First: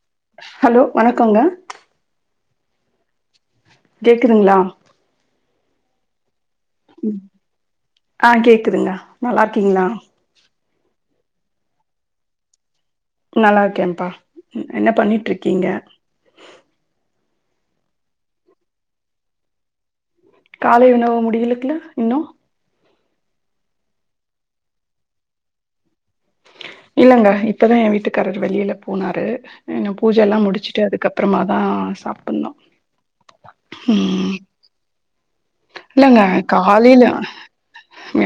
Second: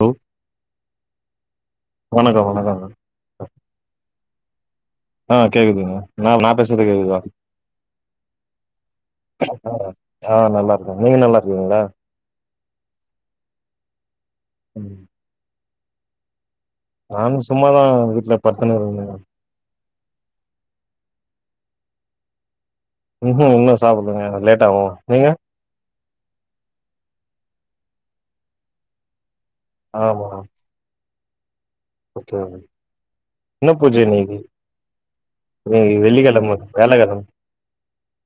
Hello hello வணக்கோங்க ஆ கேக்குதுங்களா ஆ கேக்குதுங்க ந நா பேசறது கேக்குதா ஆ கேக்குதுங்க நல்லா இருக்கீங்களா ஆ நல்லாருக்க நீங்க நல்லா ங்ளா நல்லாருக்கேன்ப்பா என்ன பண்ணிட்டு இருக்கீங்க நங்க சும்மாதா வீட்ல பட்துன் இருந்த காலை உணவ முடியிலுக்ல இன்னு ம் இன்ன சாப்புடுங்க லேட் ஆகும் நீங்க அங்க இப்பதா எ வீட்டுக்காரர் வெளியில போனாரு என்ன பூஜல்லா முடிச்சுட்டு அதுக்கப் பிரமாத் ன்ன புஜே ம் இன்னிக்கி இல்லங்க காலைல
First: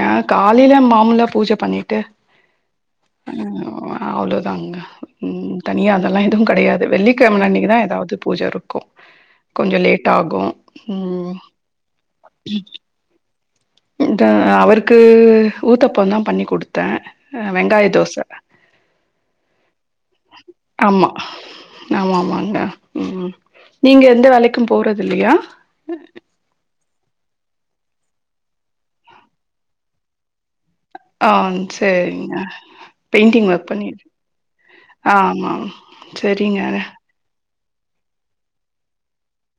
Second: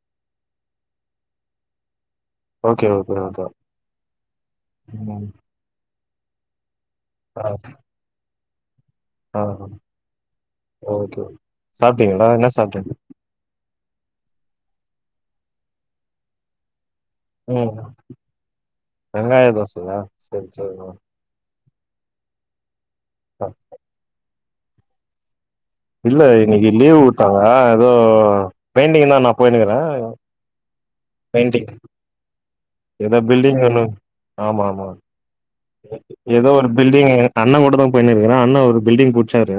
ஏ காலைல மாமுலா பூஜ பண்ணி டு ஓகே ஓகே அ ஓகே அவுளோதாங்க ம் தனியா அதலா டு கடையாத் வெள்ளிக்கெழம ஆ அன்னிக்கிதா எதாவ்து பூஜா இருக்கு ஆ கொஞ்ச லேட்டா ஆகு ம் அப்டிங்களா என்ன சாப் [unintelligible] அவருக்கு ஊத்தாப்பொந்தா பண்ணிக்குடுத்த ம் வெங்காய தோசையா சேரி சேரி ஆமா. ஆமாமாங்க ம் நீங்க எந்த வேலைக் க்கும் போறது இல்லையா இல்ல இன்னக்கி லீவ் உட்டாங்க ஏதோ பெயிண்டிங் தா நா போய்னுக்குற அ சேரிங்க ஏதோ பெயிண்ட்டிங் பில்டிங் ஒர்க் ஒன்னு பண்ணி ஆமா ஆமா ஆ ஆமா ஏதோ சரிங்க. ஒரு பில்டிங் அண்ணங் கூட தா போய்னுருக்குற அண்ணா ஒரு பில்டிங் புச்சாரு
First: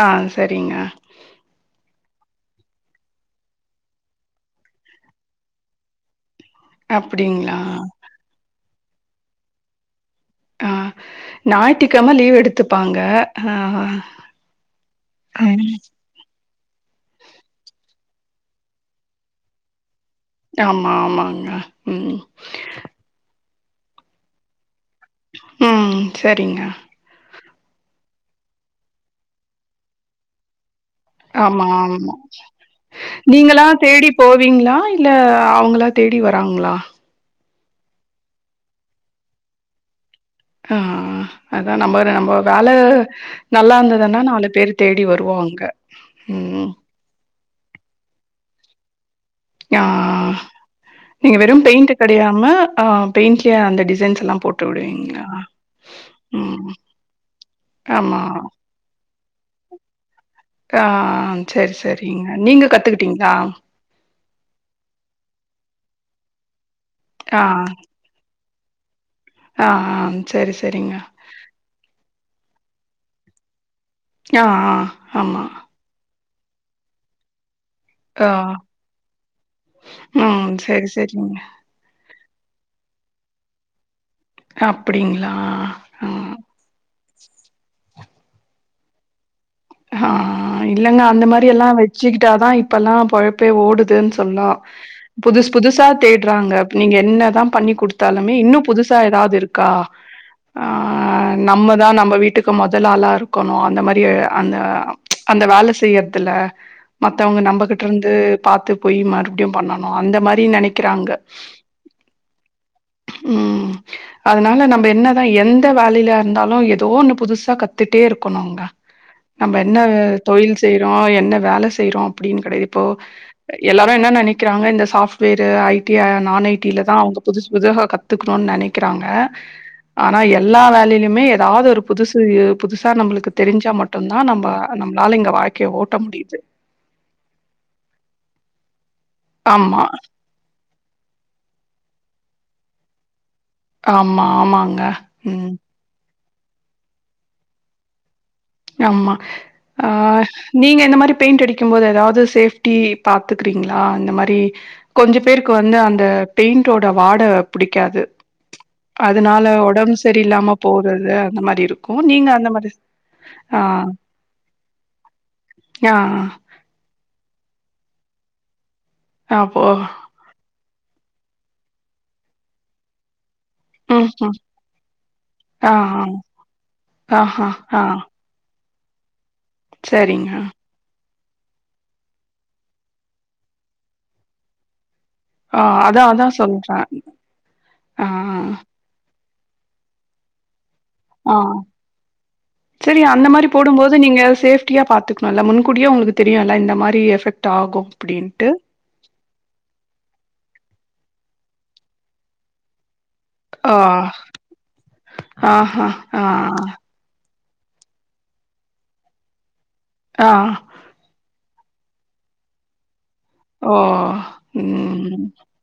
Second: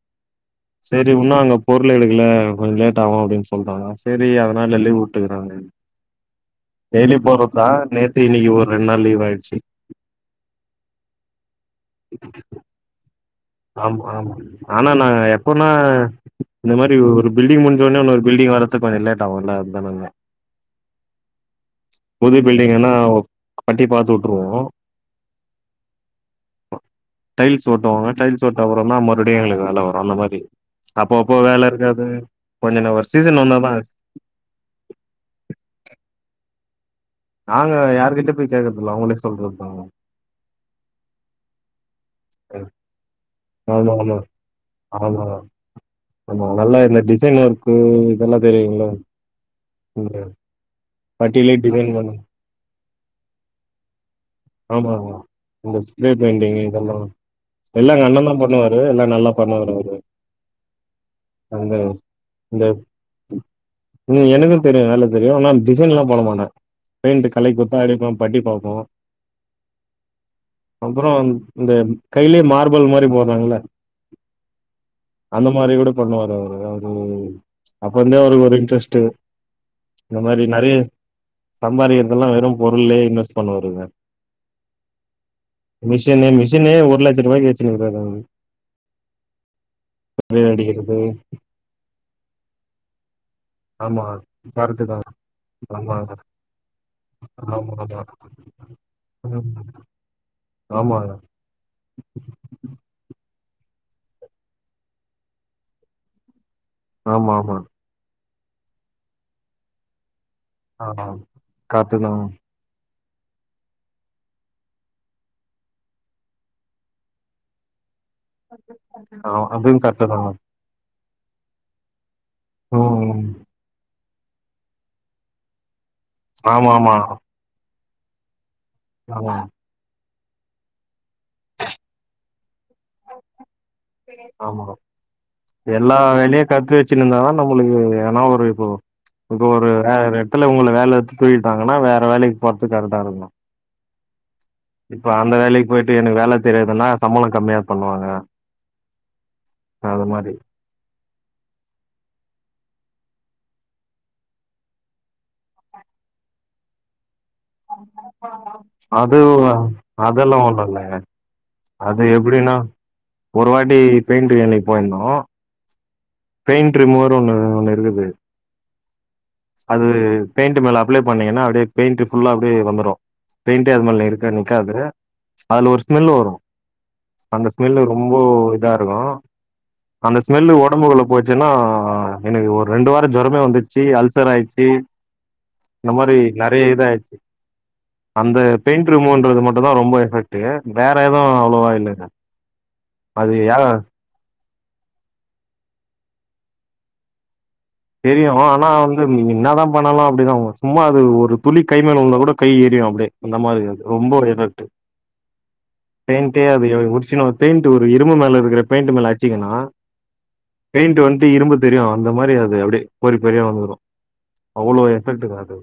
ஆ சரிங்க. சேரி உன்னு அங்க பொருள் எடுக்கல கொஞ் லேட் ஆவு அப்டின் சொல்றாங்க சேரி அதுனால லீவு உட்டுக்குறாங்க டெய்லி அப்படிங்களா? போட்றதா நேத்து இன்னிக்கு ஒரு ரெண்டு நாள் லீவ் ஆயடுச்சு ஆ ஞாயிற்றுக்கிழம லீவ் எடுத்துப்பாங்க. ஆ ஆமா ஆமா ஆனா நான் எப்பனா ம். இந்த மாதிரி ஒரு பில்டிங் முடிஞ்சோடனே ஒண்ணு பில்டிங் வரது கொஞ்சம்லேட ஆக இல்ல அது தானாங்க ஆமா ஆமாங்க உம் பட்டி பாத்துு விட்டுருவோம் உம் சரிங்க டைல்ஸ்ஓட்டுவாங்க டைல்ஸ்ஓட்ட அப்புறம் த மறுபடியும் எளுக்கு வேலை வரும் அந்த மாதிரி ஆமா ஆமா கொஞ்ச ஒரு சீசன் நீங்களா வந்தாதா தேடி போவீங்களா இல்ல அவங்களா தேடி வராங்களா நாங்க யாருகிட்ட போய் கேக்குறதில்ல அவங்களே சொல்றது தாங்க ஆஹ் அதா நம்ம நம்ம வேல நல்லா ஆமா ஆமா. இருந்ததன்னா நாலு பேர் தேடி ஆமா. வருவோம் அங்க உம் ருக்கு இதெல்லாம் தெரியங்களா ஆஹ் நீங்க பட்டியிலே வெறும் டிசைன் பெயிண்ட் பண்ணு கிடையாமஹ் பெயிண்ட்லய அந்த டிசைன்ஸ் எல்லாம் போட்டு ஆமா விடுவீங்களா இந்த ஸ்ப்ரே பெிண்டங ம் இதெல்லாம் எல்லாம் எங்க ஆமா அண்ணா தா பண்ணுவாரு எல்லாம் நல்லா பண்ணுவரு அவரு ஆ சரி அந்த சரிங்க நீங்க இந்த கத்துக்கிட்டீங்களா உம் எனக்கும் தெரியும் நல்லா தெரியும் ஆனா டிசைன் எல்லாம் போட மாட்டேன் பெண்ட் ஆ களை குடுத்தா ஆடிப் பட்டி ஒ ஆ ஆ சரி சரிங்க அப்புறம் இந்த கையில மார்பல் மாரி போறாங்களா ஆஹ் ஆஹ் ஆமா ஏதாவது அப்பந்தே ஆ அவருக்கு ஒரு இன்ட்ரெஸ்ட் இந்த மாதிரி ம் நிறைய சரி சரிங்க சம்பாதி இதெல்லாம் வெறும் பொருளே இன்வெஸ்ட் பண்ண வரு அப்டிங்களா ஆ மிஷினே மிஷினே ஒரு லட்சம் ரூபாய்க்கு வச்சுருங்கற அவரு கொய்ய ஆஹ் அடிக்கிறது இல்லங்க அந்த மாதிரி எல்லாம் வச்சுக்கிட்டாதா இப்ப எல்லாம் போலப் ஆமா ஓடுதுன்னு சொல்லம் கரெக்ட்டு தா புது புதுசா ஆமாங்க தேடுறாங்க நீங்க என்னதான் பண்ணி ஆமா கொடுத்தாலுமே இன்னும் புதுசா ஏதாவது ஆமா ம் இருக்காஹ ஆமாங்க நம்மதா நம்ம வீட்டுக்கு முதல் ஆளா இருக்கணும் அந்த மாதிரி [unintelligible] அந்த அந்த வேல செய்யறதுல ஆமா மத்தவங்க ஆமா நம்பகிட்ட இருந்து பாத்து போய் மறுபடியும் பண்ணணும் அந்த மாதிரி னு ஆமா நினைக்கிறாங்க கரெக்ட்டு தா உம் அதனால நம்ம என்னதா எந்த வேலையில இருந்தாலும் ஏதோ ஒண்ணு புதுசா கத்து டே இருக்கணும்ங்க ஆ வெண் அதுவு என்ன கரெக்ட்டு தாங்க தொழில் செய்யறோம் ஆ என்ன வேல செய்யறோம் அப்படின்னு கிடையது இப்போ ம் எல்லா என்ன நினைக்கிறாங்க இந்த சாப்ட்வேர் ஐ டி நான் ஐ ஆமா ஆமா டிலதா அவங்க புதுசு புதுசா கத் கத்துகிறோம் நனை இருக்கிறாங்க. ஆமா ஆனா எல்லா வேலையிலயுமே ஏதாவது ஒரு புதுசு புதுசா நம்மளுக்கு தெரிஞ்சு ஆமா ஓட்ட எல்லா முடியுது வேலையும் கத்து வச்சுருந்தாதா நம்மளுக்கு ஏன்னா ஒரு ம் இப்ப ஒரு ஆமா வே இடத்துல உங்க வேல தூக்கிட்டாங்களாம் வேற வேலைக்கு பொறத்து கரக்டா இருக்கும் ஆமா. ஆமாங்க இப்ப அந்த ம் வேலைக்கு போயிட்டு எனக்கு வேல தெரியதுல்லா சம்பளம் கம்மியா பண்ணுவாங்க ஆமா அது அஹ் மாரி நீங்க இந்த மாரி பெயிண்ட் அடிக்கும் போது ஏதாவது சேஃப்டி பார்த்தக்கறீங்களா இந்த மாரி கொஞ்ச பேருக்கு வந்து அந்த பெயிண்டோட வாட பிடிக்காது அது அதனால உடம்பு அதெல்லா சரில்ல்லாம ஒண்ணு இல்ல போது அந்த மாதிரி இருக்கும் அது நீங்க அந்த எப்டின்னா மாதிரி ஒரு வாட்டி பெயிண்ட் வேலைக்கு போயிருந்தோம் ஆ ஆ பெயிண்ட் ரிமூவர் ஒண்ணு அப்போ [unintelligible] அது பெயிண்ட் மேல ஆப்பிளை பண்ணீங்கா அப்படிய பெயிண்ட் ஃபுல்லா அப்படியே வந்துரும் பெயிண்டே அது மாதிர இருக்க ம்ஹ்ம். நிற்காது அதுல ஆ, ஒரு ஆ. ஸ்மெல்ல வரும் ஆஹா, அந்த ஆ. ஸ்மெல்ல ரொம்ப இதா இருக்கும் அந்த சரிங்க. ஸ்மெல்லு உடம்பு குள்ள போச்சுன்னா எனக்கு ஒரு ரெண்டு வாரம் ஜரமே வந்துச்சு அல்சர் ஆயிடுச்சு ஆஹ் இந்த அதா மாரி அதா சொல்ற நெறைய இதாயிடுச்சு அந்த பெயிண்ட் ரூமூவ். ன்றது மட்டுந்தா ரொம்ப எபக்ட்டு ஆ செரி அந்த அது மாரி யா போடும்போது நீங்க ஃசேப் டியா பாத்துக்கணுல்ல முன்கூட்டியே உங்களுக்கு தெரியுல்ல இந்த மாரி எபெக்ட் தெரியு ஆனா வந்து நீங்க என்னாதா பண்ணுனாலு அப்டிதா ஓடும் சும்மா அது ஒரு துளி கைமேல உழுந்தா கூட கை எரியு அப்டியே அந்த ஆ, மாரிய ரொம்ப ஒரு எபெக்ட் ஆஹா, ஆ, [unintelligible] அது ஏ உறிச்சுனு பெயிண்ட் ஒரு இரும்பு மேல இருக்குற பெயிண்ட்டு மேல அடுச்சிங்கனா ஆ. பெயிண்ட் வந்து இரும்புத் தெரியு அந்த மாரி அது ஓ வந்துரு அவ்ளோ உம் எஃபெக்ட்டுங்க அது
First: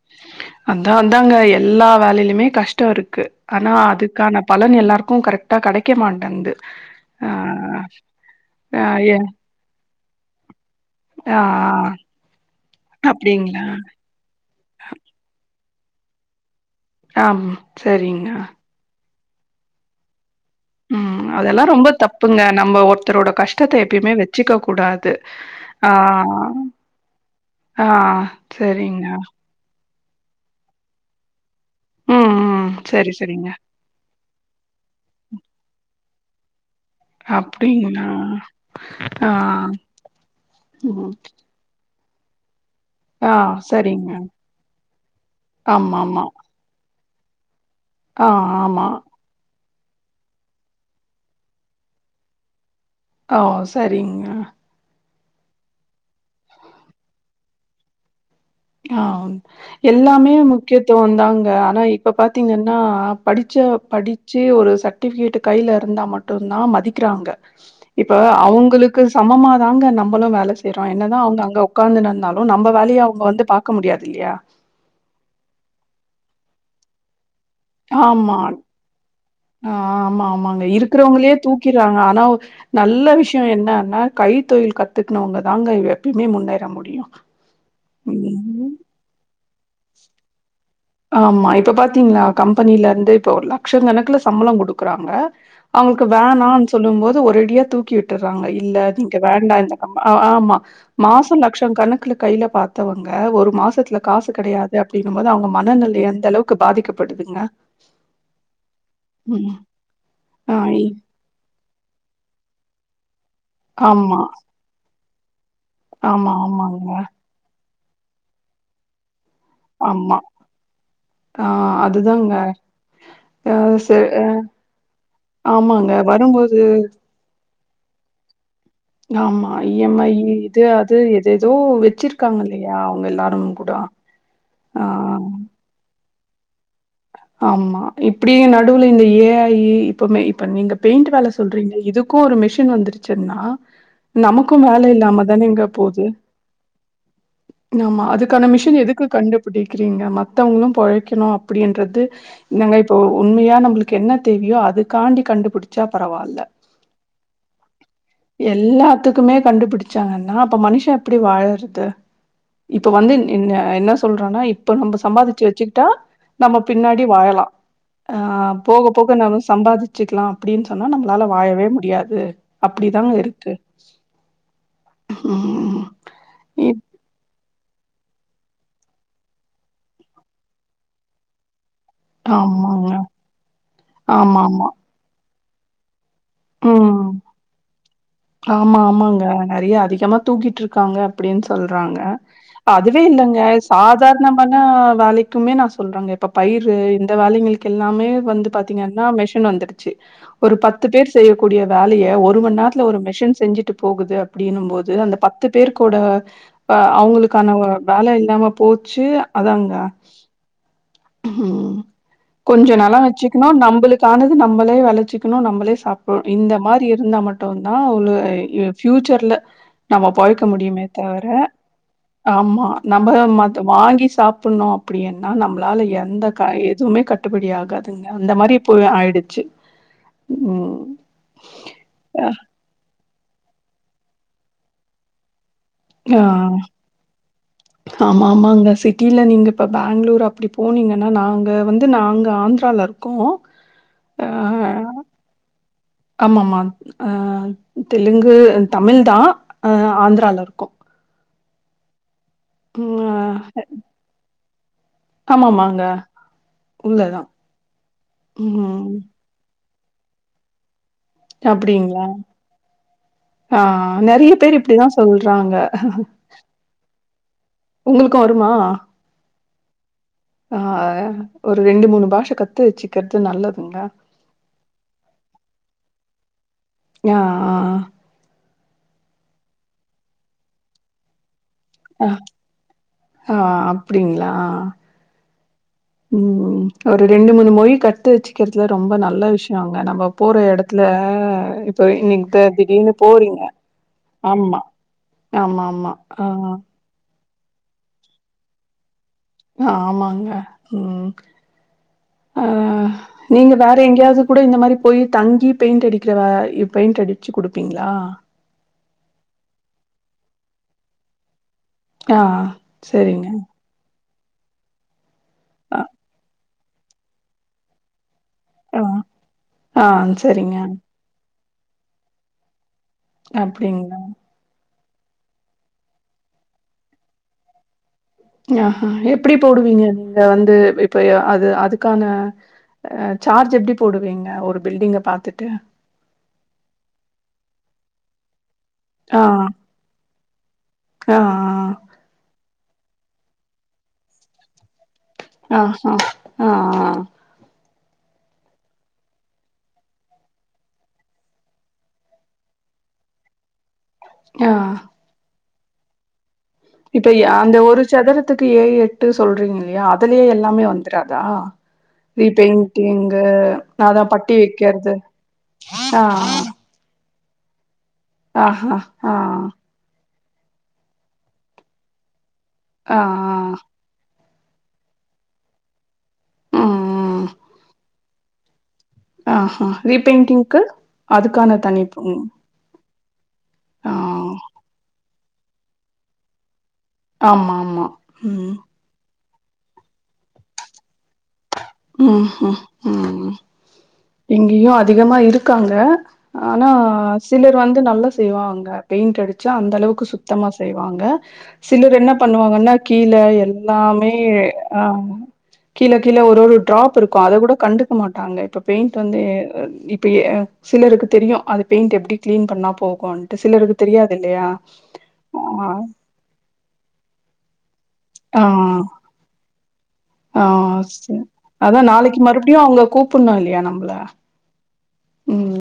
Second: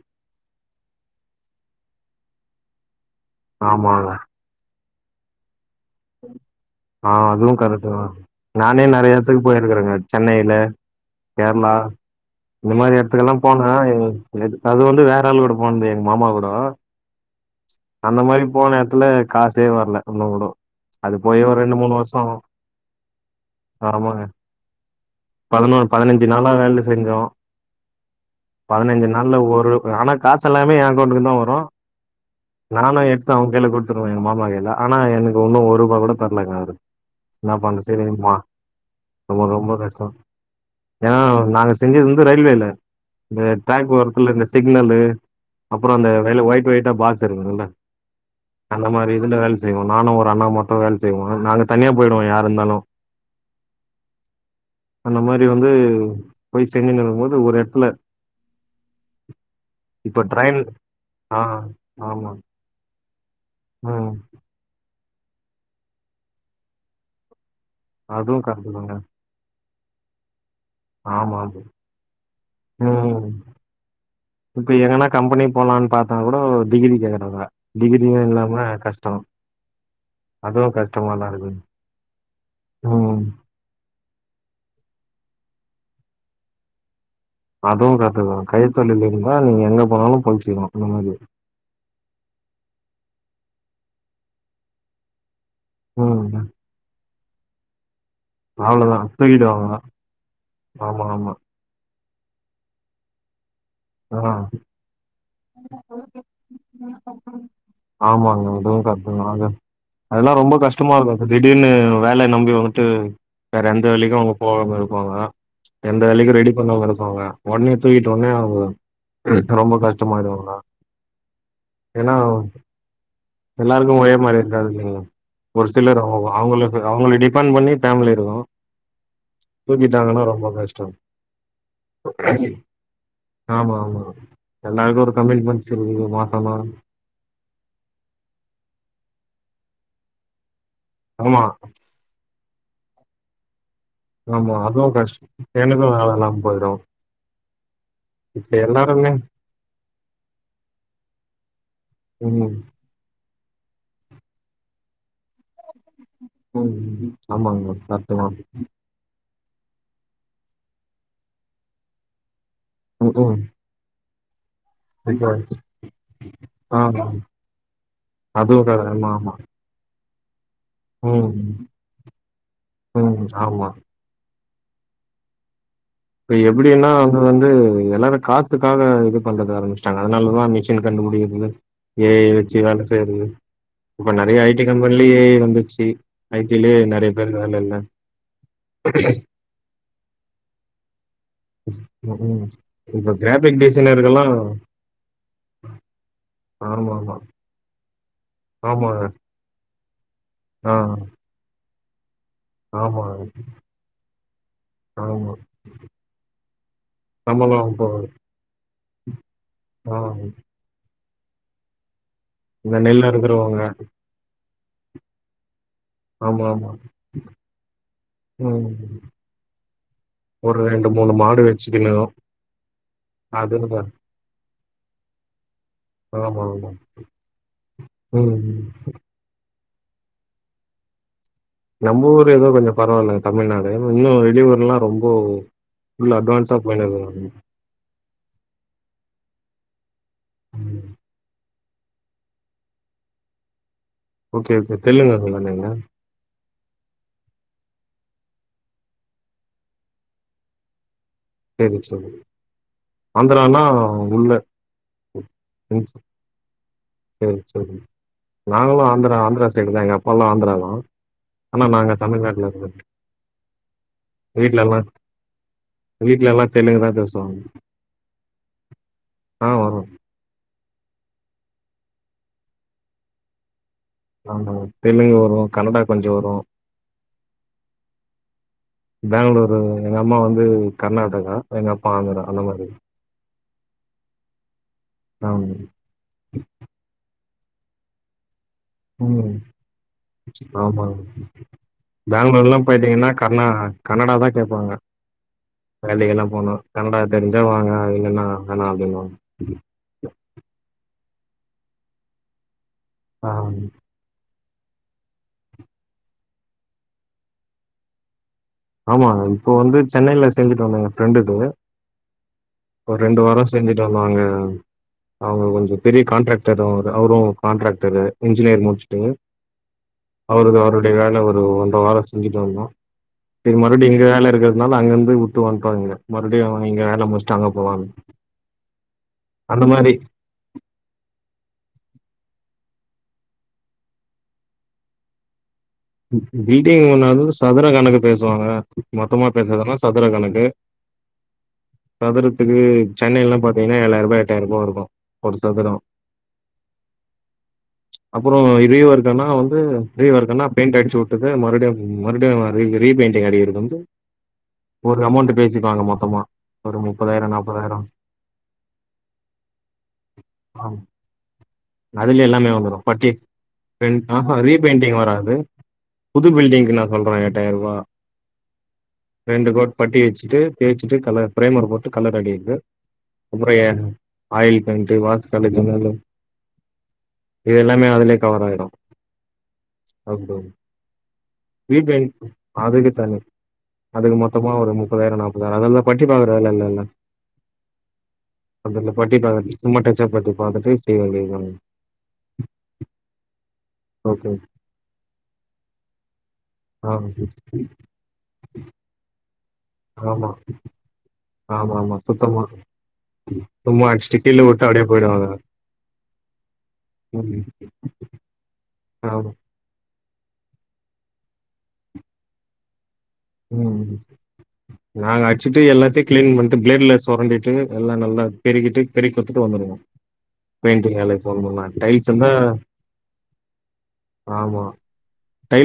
அந்தா அந்தான்ங்க எல்லா வேலையிலுமே கஷ்டோ இருக் இருக்கு ஆனா ஆமாங்க அதுக்கான பலன் எல்லாருக்கு க்கு கரெக்ட் ஆ அதுவு கரெக்ட்டுதா ஆ, நானே நெறையா எ எடத்துக்கு போயிருக்குறேங்க சென்னையில ஆ, கேரளா இந்த மாரி எடத்துக்கெல்லா அப்டிங்களா? போனா அது வந்து வேற அளவுட் போன்தே எங்க மாமா கூட ஆம், அந்த சரிங்க. மாரி போன எடத்துல காசே வரல இன்னுங் கூட அது உம் போய் ஒரு அதெல்லா ரெண்டு ரொம்ப மூணு வருஷோ தப்புங்க நம்ம ஒருத்தரோட கஷ்டத்த எப்பயுமே ஆமா வச்சுக்க கூடாது பதினோரு ஆ பதினஞ்சு நாளா வேல செஞ்சோம் ஆ சரிங்க. பதினைஞ்சு நாள்ல ஒரு ஆனா காசு எல்லாமே ஏ அக்கவுண்டக்குதா வரு ம் ம் நானு சரி எடுத்து சரிங்க. அவன் கைல குடுத்துருவே எங்க மாமா கையில ஆனா எனக்கு இன்னு ஒரு ரூபா கூட [unintelligible] என்னா பண்றது அப்புடிங்களா சரிம்மா ஆ யா ம் நாங்க செஞ்சது வந்து ரயில்வேல ஆ இந்த டிராக் சரிங்க. ஓரத்துல இந்த சிக்னலு அப்பறோ அந்த ஆமாமா. வேல ஒயிட் ஒயிட்டா பாக்ஸ் செரி உங்களா ஆ ஆமா செய்வோ நானு ஒரு அண்ணா மட்டு வேல செய்வோ நாங்க தனியா போயிடுவோ யாரு இருந்தாலு ஆ ஓ சரிங்க அந்த மாரி வந்து போய் செஞ்சின்ருக்கு போது ஒரு எடத்ல ஆ எல்லாமே ட்ரெயின் ஆ முக்கியத்துவந்தாங்க ஆனா இப்ப ஆமா பாத்தீங்கன்னா படிச்ச ம் படிச்சே ஒரு சட் சர்ட்டிபிகேட் கையில இருந்தா மட்டுந்தா மதிக்கிறாங்க இப்ப அதுவு கரெக்ட்டு தாங்க அவுங்களுக்கு சமமா தாங்க நா நம்பளு வேல செய்றோம் என்னதா ஆமா அவுங்க ஆமா அங்க உக்காந்துன்னு இருந்தாலும் நம்ப வேலைய அவுங்க ம் வந்து பாக்க முடியாது இல்லையா இப்ப எங்கன்னா கம்பெனி போலான்னு பாத்தாகூ இப்போ டிகிரி கேக்குறாங்க டிகிரியு ஆமா இல்லாம கஷ்டோ ஆ ஆமா ஆமாங்க அதுவு கஷ்டமாதா இருக்கிறவங்களையே இருக்கு தூக்கிறாங்க ஆனா நல்ல ம் விஷயம் என்னன்னா கைத்தொழில் கத்துக்கனவங்க தாங்க எப்பயுமே முன்னேற முடியும் அதுவும் கரெட்டுதான் கைத்தொழில இருந்தா தா நீங்க எங்க போனாலும் பொழச்சிக்கலாம் ஆமா இப்ப பாத்தீங்களா கம்பெனில இருந்தே இப்போலாம் லட்ச கணக்குல சம்பளம் குடுக்குறாங்க அவுங்கக்கு ம் வேணான்னு சொல்லும் போது ஒரு ரெடியா தூக்கிவிட் ட்ருங்கா இல்ல அவ்ளோதா நீங்க தூக்கிடுவாங்க வேண்டாம் ஆமா ஆமா ஆமா மாசம் லக்ஷம் கணக்குல கையில பாத்தவங்க ஒரு மாச த்தல ஆ காசு கெடையாது அப்டிங்கும் போது அவுங்க ஆமாங்க அதுவும் கரெக்ட்டு தான் அது ம். அதெல்லா ரொம்ப ஆ இ கஷ்டமா இருக்கும் திடீர்னு வேலைய நம்பிவங் ட்டு வேற எந்த ஆமா, வேலைக்கும் அவுங்க போகாம பாங்க எந்த ஆமா, வேலைக்கும் ரெடி பண்ணாம ஆமாங்க. இருப்பாங்க ஒடனே தூக்கிட்டன்னே அவுங்க ரொம்ப ஆமா. கஷ்டமாயிடுவாங்க ஆ ஏன்னா அதுதாங்க. அ சே எல்லாருக்கும் ஒரே மாரி இருக்காது இல்லீங்களா ஒரு ஆமாங்க. சிலர் அவுங்க வரும்போது அவுங்களுக்கு அவங்களடி டிப்பண் பண்ணி ஃபேமிலி இருக்கும் ஆமா இ எம் ஐ இது கஷ்டோ அது எத ஏதோ வச்சிருக்காங்க இல்லையா அவங்க எல்லாரும் கூட ஆமா ஆமா ஆ ஆமா ஆமா இப்டியே நடுவுல இந்த ஏ ஐ இப்போமே இப்ப நீங்க பெயிண்ட் வேல ஆமா சொல்றீங்க இதுக்கும் ஒரு மெஷின் வந்துருச்சி சின்னா ஆமா நமக்கும் அதுவு வேலை இல்லாம கஷ்டோ தான இங்க எனக்கு போகுது வேல இல்லாம போயிடு ஆமா அதுக்கான இப்ப மிஷன் எதுக்கு எல்லாருமே கண்டுபிடிக்கிறீங்க மத்தவங்களும் பொழைக்கணும் ன்றது ம் இந்தங்க இப்போ உண்மையா நம்மளுக்கு என்ன தேவையோ அது காண்டி கண்டுபிடிச்சா பரவால்ல ம் ம் ஆமாங்க கரெக்ட் தா எல்லாத்துக்குமே கண்டுபிடிச்சாங்கன்னா அப்ப மனுஷன் எப்படி வாழறது இப்ப வந்து ம் ம் என் என்ன சொல்றானாப்ப இப்ப நம்ம இப்ப சம்பாதிச்சு வச்சுக்கிட்டா ஆ பின்னாடி வாழலாம் அதுவு கரெ போக ஆமா போக நா ஆமா வ சம்பாதிச்ச வச்சுக்கலாம் அப்படின்னு சொன்னா நம்மளால ம் வாழ வே முடியாது அப்படிதா ம் இருக்கு ஆமா ஹம் இப்ப எப்படின்னா அவங்க வந்து எல்லாரும் காத்துக்காக இது பண்றது ஆரம்பிச்சிட்டாங்க அதனாலதா மிஷின் கண்டு புடிக்கது ஏ வச்சு வேலை ஆமாங்க செய்யறது இப்ப நிறைய ஐ டி கம்பெனில ஏ வந்து வச்சி உம் ஆமா ஆமாங்க நிறைய அதிகமா தூக்கிட்டு இருக்க க்காங்க அப்படின்னு சொல்றாங்க ம் ம் அதுவே இப்ப இல்ங்க கிராஃபிக் டிசைனர்கெல்லா சாதாரணமான வேலைக்குமே நா சொல்றாங்க இப்ப பயிரு ஆமா ஆமா இந்த வேலைகளுக்கு எல்லாமே வந்து ஆமாங்க பாத்தீங்கன்னா மெஷின் வந்து ஒரு ஆ பத்து பேர் கூடிய வேலைய ஒரு ஒரு ம நேரத்துல ஒரு ஆமாங்க மிஷின் செஞ்சுட்டு போகுது அப்படின்னும் போது அந்த ஆமா பத்து பேரு கூடஹ் அவங்களுக்கான சம்பளோ இப்போ வேல இல்லாம போச்சு அதாங்க ஆ உஹம் இந்த கொஞ்சம் நாளம் நெல்ல வச்சுக்கணும் அறுக்குறவங்க நம்மளுக்கானது நம்ம நம்ளே விளைச்சிக்கணும் நம்மளே சப்ப ஆமா இந்த ஆமா மாதிரி இருந்தா மட்டும்தா ஒரு ம் பியூச்சர்ல நம்ம பொழைக்க ஒரு முடியுமே ரெண்டு மூணு தவிர மாடு வச்சுக்கணு ஆமா நம்ம மத்த அதுங்க வாங்கி சாப்பிடணோம் அப்படின்னா நம்மளால எந்த ஆமா ஆமா எதுவுமே கட்டுப்படி ஆகாதுங்க அந்த ம் மாதிரி ம் போய் ஆயிடுச்சு உம் நம்ம ஊர் ஏதோ கொஞ்ச பரவால்ல தமிழ்நாடு இன்னும் வெளியூர்லாம் ரொம்ப ஃபுல் ஆ அட்வான்ஸா போயின் இருக்காங்க ஆமா ஆமாங்க சிட்டில நீங்க இப்ப பா பெங்களூர் அப்படி ம் போனீங்கன்னா நாங்க வந்து ந்து நாங்க ஆந்திரில இருக்கோம் ஆ ஓகே ஓகே தெல்லுங் கரங்கலா நீங்க ஆமாமா ஆ தெலுங்கு தமிழ்தா ஆ ஆந்திரால இருக்கோம் சரி சரி ஆந்திரானா உள்ள ஆமா ஆமாங்க ம் உள்ளதா நாங்களும் ஆந்திரா ஆந்திரா சைடுதா எங்க அப்பால்லா ஆந்திராதா அப்டிங்களா ஆ நெறைய பேர் வீட்ல எல்லா இப்டிதா சொல்றாங்க வீட்ல எல்லா தெலுங்குதா பேசுவாங்க உங்களுக்கும் வருமா? ஆ வரும் ஆ ஒரு ரெண்டு மூணு பாஷ கத்து வச்சுக்கிறது நல்லதுங்க ஆமாங்க தெலுங்கு வரும் கனடா கொஞ்ச வரும் ஆ ஆ பெங்களூரு எங்க அம்மா வந்து கர்நாடகா எங்க அப்பா ஆ வந்து [unintelligible] மாரி ஆ அப்டிங்களா ஆமா உம் ஒரு ரெண்டு மூணு மொழி கத்து வச்சு க்கிறதுல ரொம்ப நல்ல ம் விஷயங்க நம்ம போற எடத்துல ஆமாங்க இப்ப இன்னைக்கு த பெங்களூர்லா திடீர்னு போயிட்டீங்கன்னா போறீங்க கர்நா கன்னடா தா ஆமா கேப்பாங்க ஆமா ஆமா வேலைக்கெல்லா போனா ஆ கன்னடா தெரிஞ்சா வாங்க இல்லன்னா வேனா அப்டிம்பாங்க ஆமாங்க உம் ஆ ஆ நீங்க வேற எங்கயாவது கூட இந்த மாதிரி போய் தங்கி பெயிண்ட் அடிக்கிற வே பெயிண்ட் அடிச்சு குடுப்பீங்களா ஆமாங்க இப்போ வந்து சென்னையில செஞ்சிட்டு வந்தங்க ஃப்ரெண்டுக்கு ஆ ஒரு ரெண்டு சரிங்க. வாரம் செஞ்சுட்டு வந்தோங்க ஆ அவுங்க ஆ கொஞ்சம் பெரிய கான்ட்ராக்ட் டர் அவர் அவரும் கான்ட்ராக்டரு இன்ஜினியர் ஆ முடிச்சுட்டு ஆ அவருது சரிங்க. அவருடைய வேல ஒரு ஒரு ஒன்றரை வார செஞ்சுட்டு வந்தோம் இது அப்டிங்களா? மறுபடியும் இங்க வேல இருக்கறதுதுனால அங்கருந்து விட்டு வந்துட்டோம் இங்க மறுபடியும் இங்க வேல முடிச்சுட்டு அங்க போலான்னு ஆஹ எப்டி அந்த போடுவீங்க மாரி நீங்க வந்து இப்ப அது அதுக் க்கான ஆ சார்ஜ் எப்டி போடுவீங்க ஒரு பில்டிங்க பாத்துட்டு வீடே ஒன்னாது சதுர கணக்கு பேசுவாங்க ஆ, மொத்தமா பேசுறதுன்னா சதுர கணக்கு ஆ, ஆ, சதுரத்துக்கு சென்னைல்லாம் பாத்தீங்கன்னா ஏழாயிருபா எட்டாயிருபா இருக்கும் ஆஹ ஆஹ் ஆஹ் அப்புறம் இதே வருதுன்னா வந்து இதே வருதுன்னா பெயிண்ட் அடிச்சு வுட்டது மறுபடியு மறுபடியு ரீபெயிண்டிங் அடிகிறது வந்து ஆஹ் ஒரு அமௌண்ட் பேசிக்குவாங்க மொத்தமா ஒரு இப்ப முப்பதாயிரோ அந்த நாப்பதாயிரோ ஒரு சதுரத்துக்கு ஏ எட்டு சொல்றீங்க இல்லையா அதுலயே ஆ எல்லாமே வந்துறாதா அதுல எல்லாமே வந்துரும் பட்டி பெயிண்ட் அதான் ஆஹா பட்டி வைக்கிறது. ரீபெயிண்டிங் வராது புது பில்டிங்கு நா சொல்றேன் எட்டாயிர் ருபா ஆஹ்ஹ ஆஹ் வச்சுட்டு தேச்சிட்டு கலர் பிரேமர் போட்டு கலர் அடி து ஆ, முறைய ஆ, ஆயில் பெயிண்டு வாஸ்கலக்கனால இது எல்லாமே அதுலயே கவர் ஆயிடும் ஆஹ்ஹ ரீபெயிண்டிங்க்கு அதுக்கான தனிப்பு ரீபெயிண்ட் அதுக்கு தனி அதுக்கு மொத்தமா ஒரு முப்பதாயிரம் நாப் அதா அதுனால பட்டி பாக்குற வேல இல்லேல ஆமா ஆமா உம் இதுக்குமா டச்சப் பட்டி பாத்துட்டு [unintelligible] உம் ஹும் உம் ஓகே இங்கயோ அதிகமா இருக்காங்க ஆனா ஆ சிலர் வந்து நல்லா செய்வாங்க பெயிண்ட் அடு ச்சா அந்த அளவுக்கு ஆமா சுத்தமா செய்வாங்க ஆமா ஆமா சிலர் என்ன சுத்தமா பண்ணுவாங்கன்னா கீழ சும்மா எல்லாமே அடிச்சுட்டு கீழ வுட்டு அப்டியே ஆஹ் போயிடுவாங்க கீழ கீழ ஒரு ஒரு டாப் இருக்கும் அத ம் கூட கண்டுக்க மாட்டாங்க இப்ப பெயிண்ட் வந்து ஆமா ஆஹ் அப்டியே சிலருக்கு தெரியும் அது பெயிண்ட் எப்டி கிளீன் பண்ணா போ உம் நாங்க ஆ அடிச்சிட்டு எல்லாத்தையும் கிளீன் பண்ணிட்டு பிளேட்ல சொரண்டிட்டு எல்லாம் நல்லா பெருகிட்டு பெரிக்கி குடுத்துட்டு வந்துருவோம் ஆஹ் சரி அதான் டைல்ஸ் நாளைக்கு இருந்தா மறுபடியும் அவுங்க கூப்புட்ணும் இல்லையா நம்மள ஆமா உம் டைல்ஸ்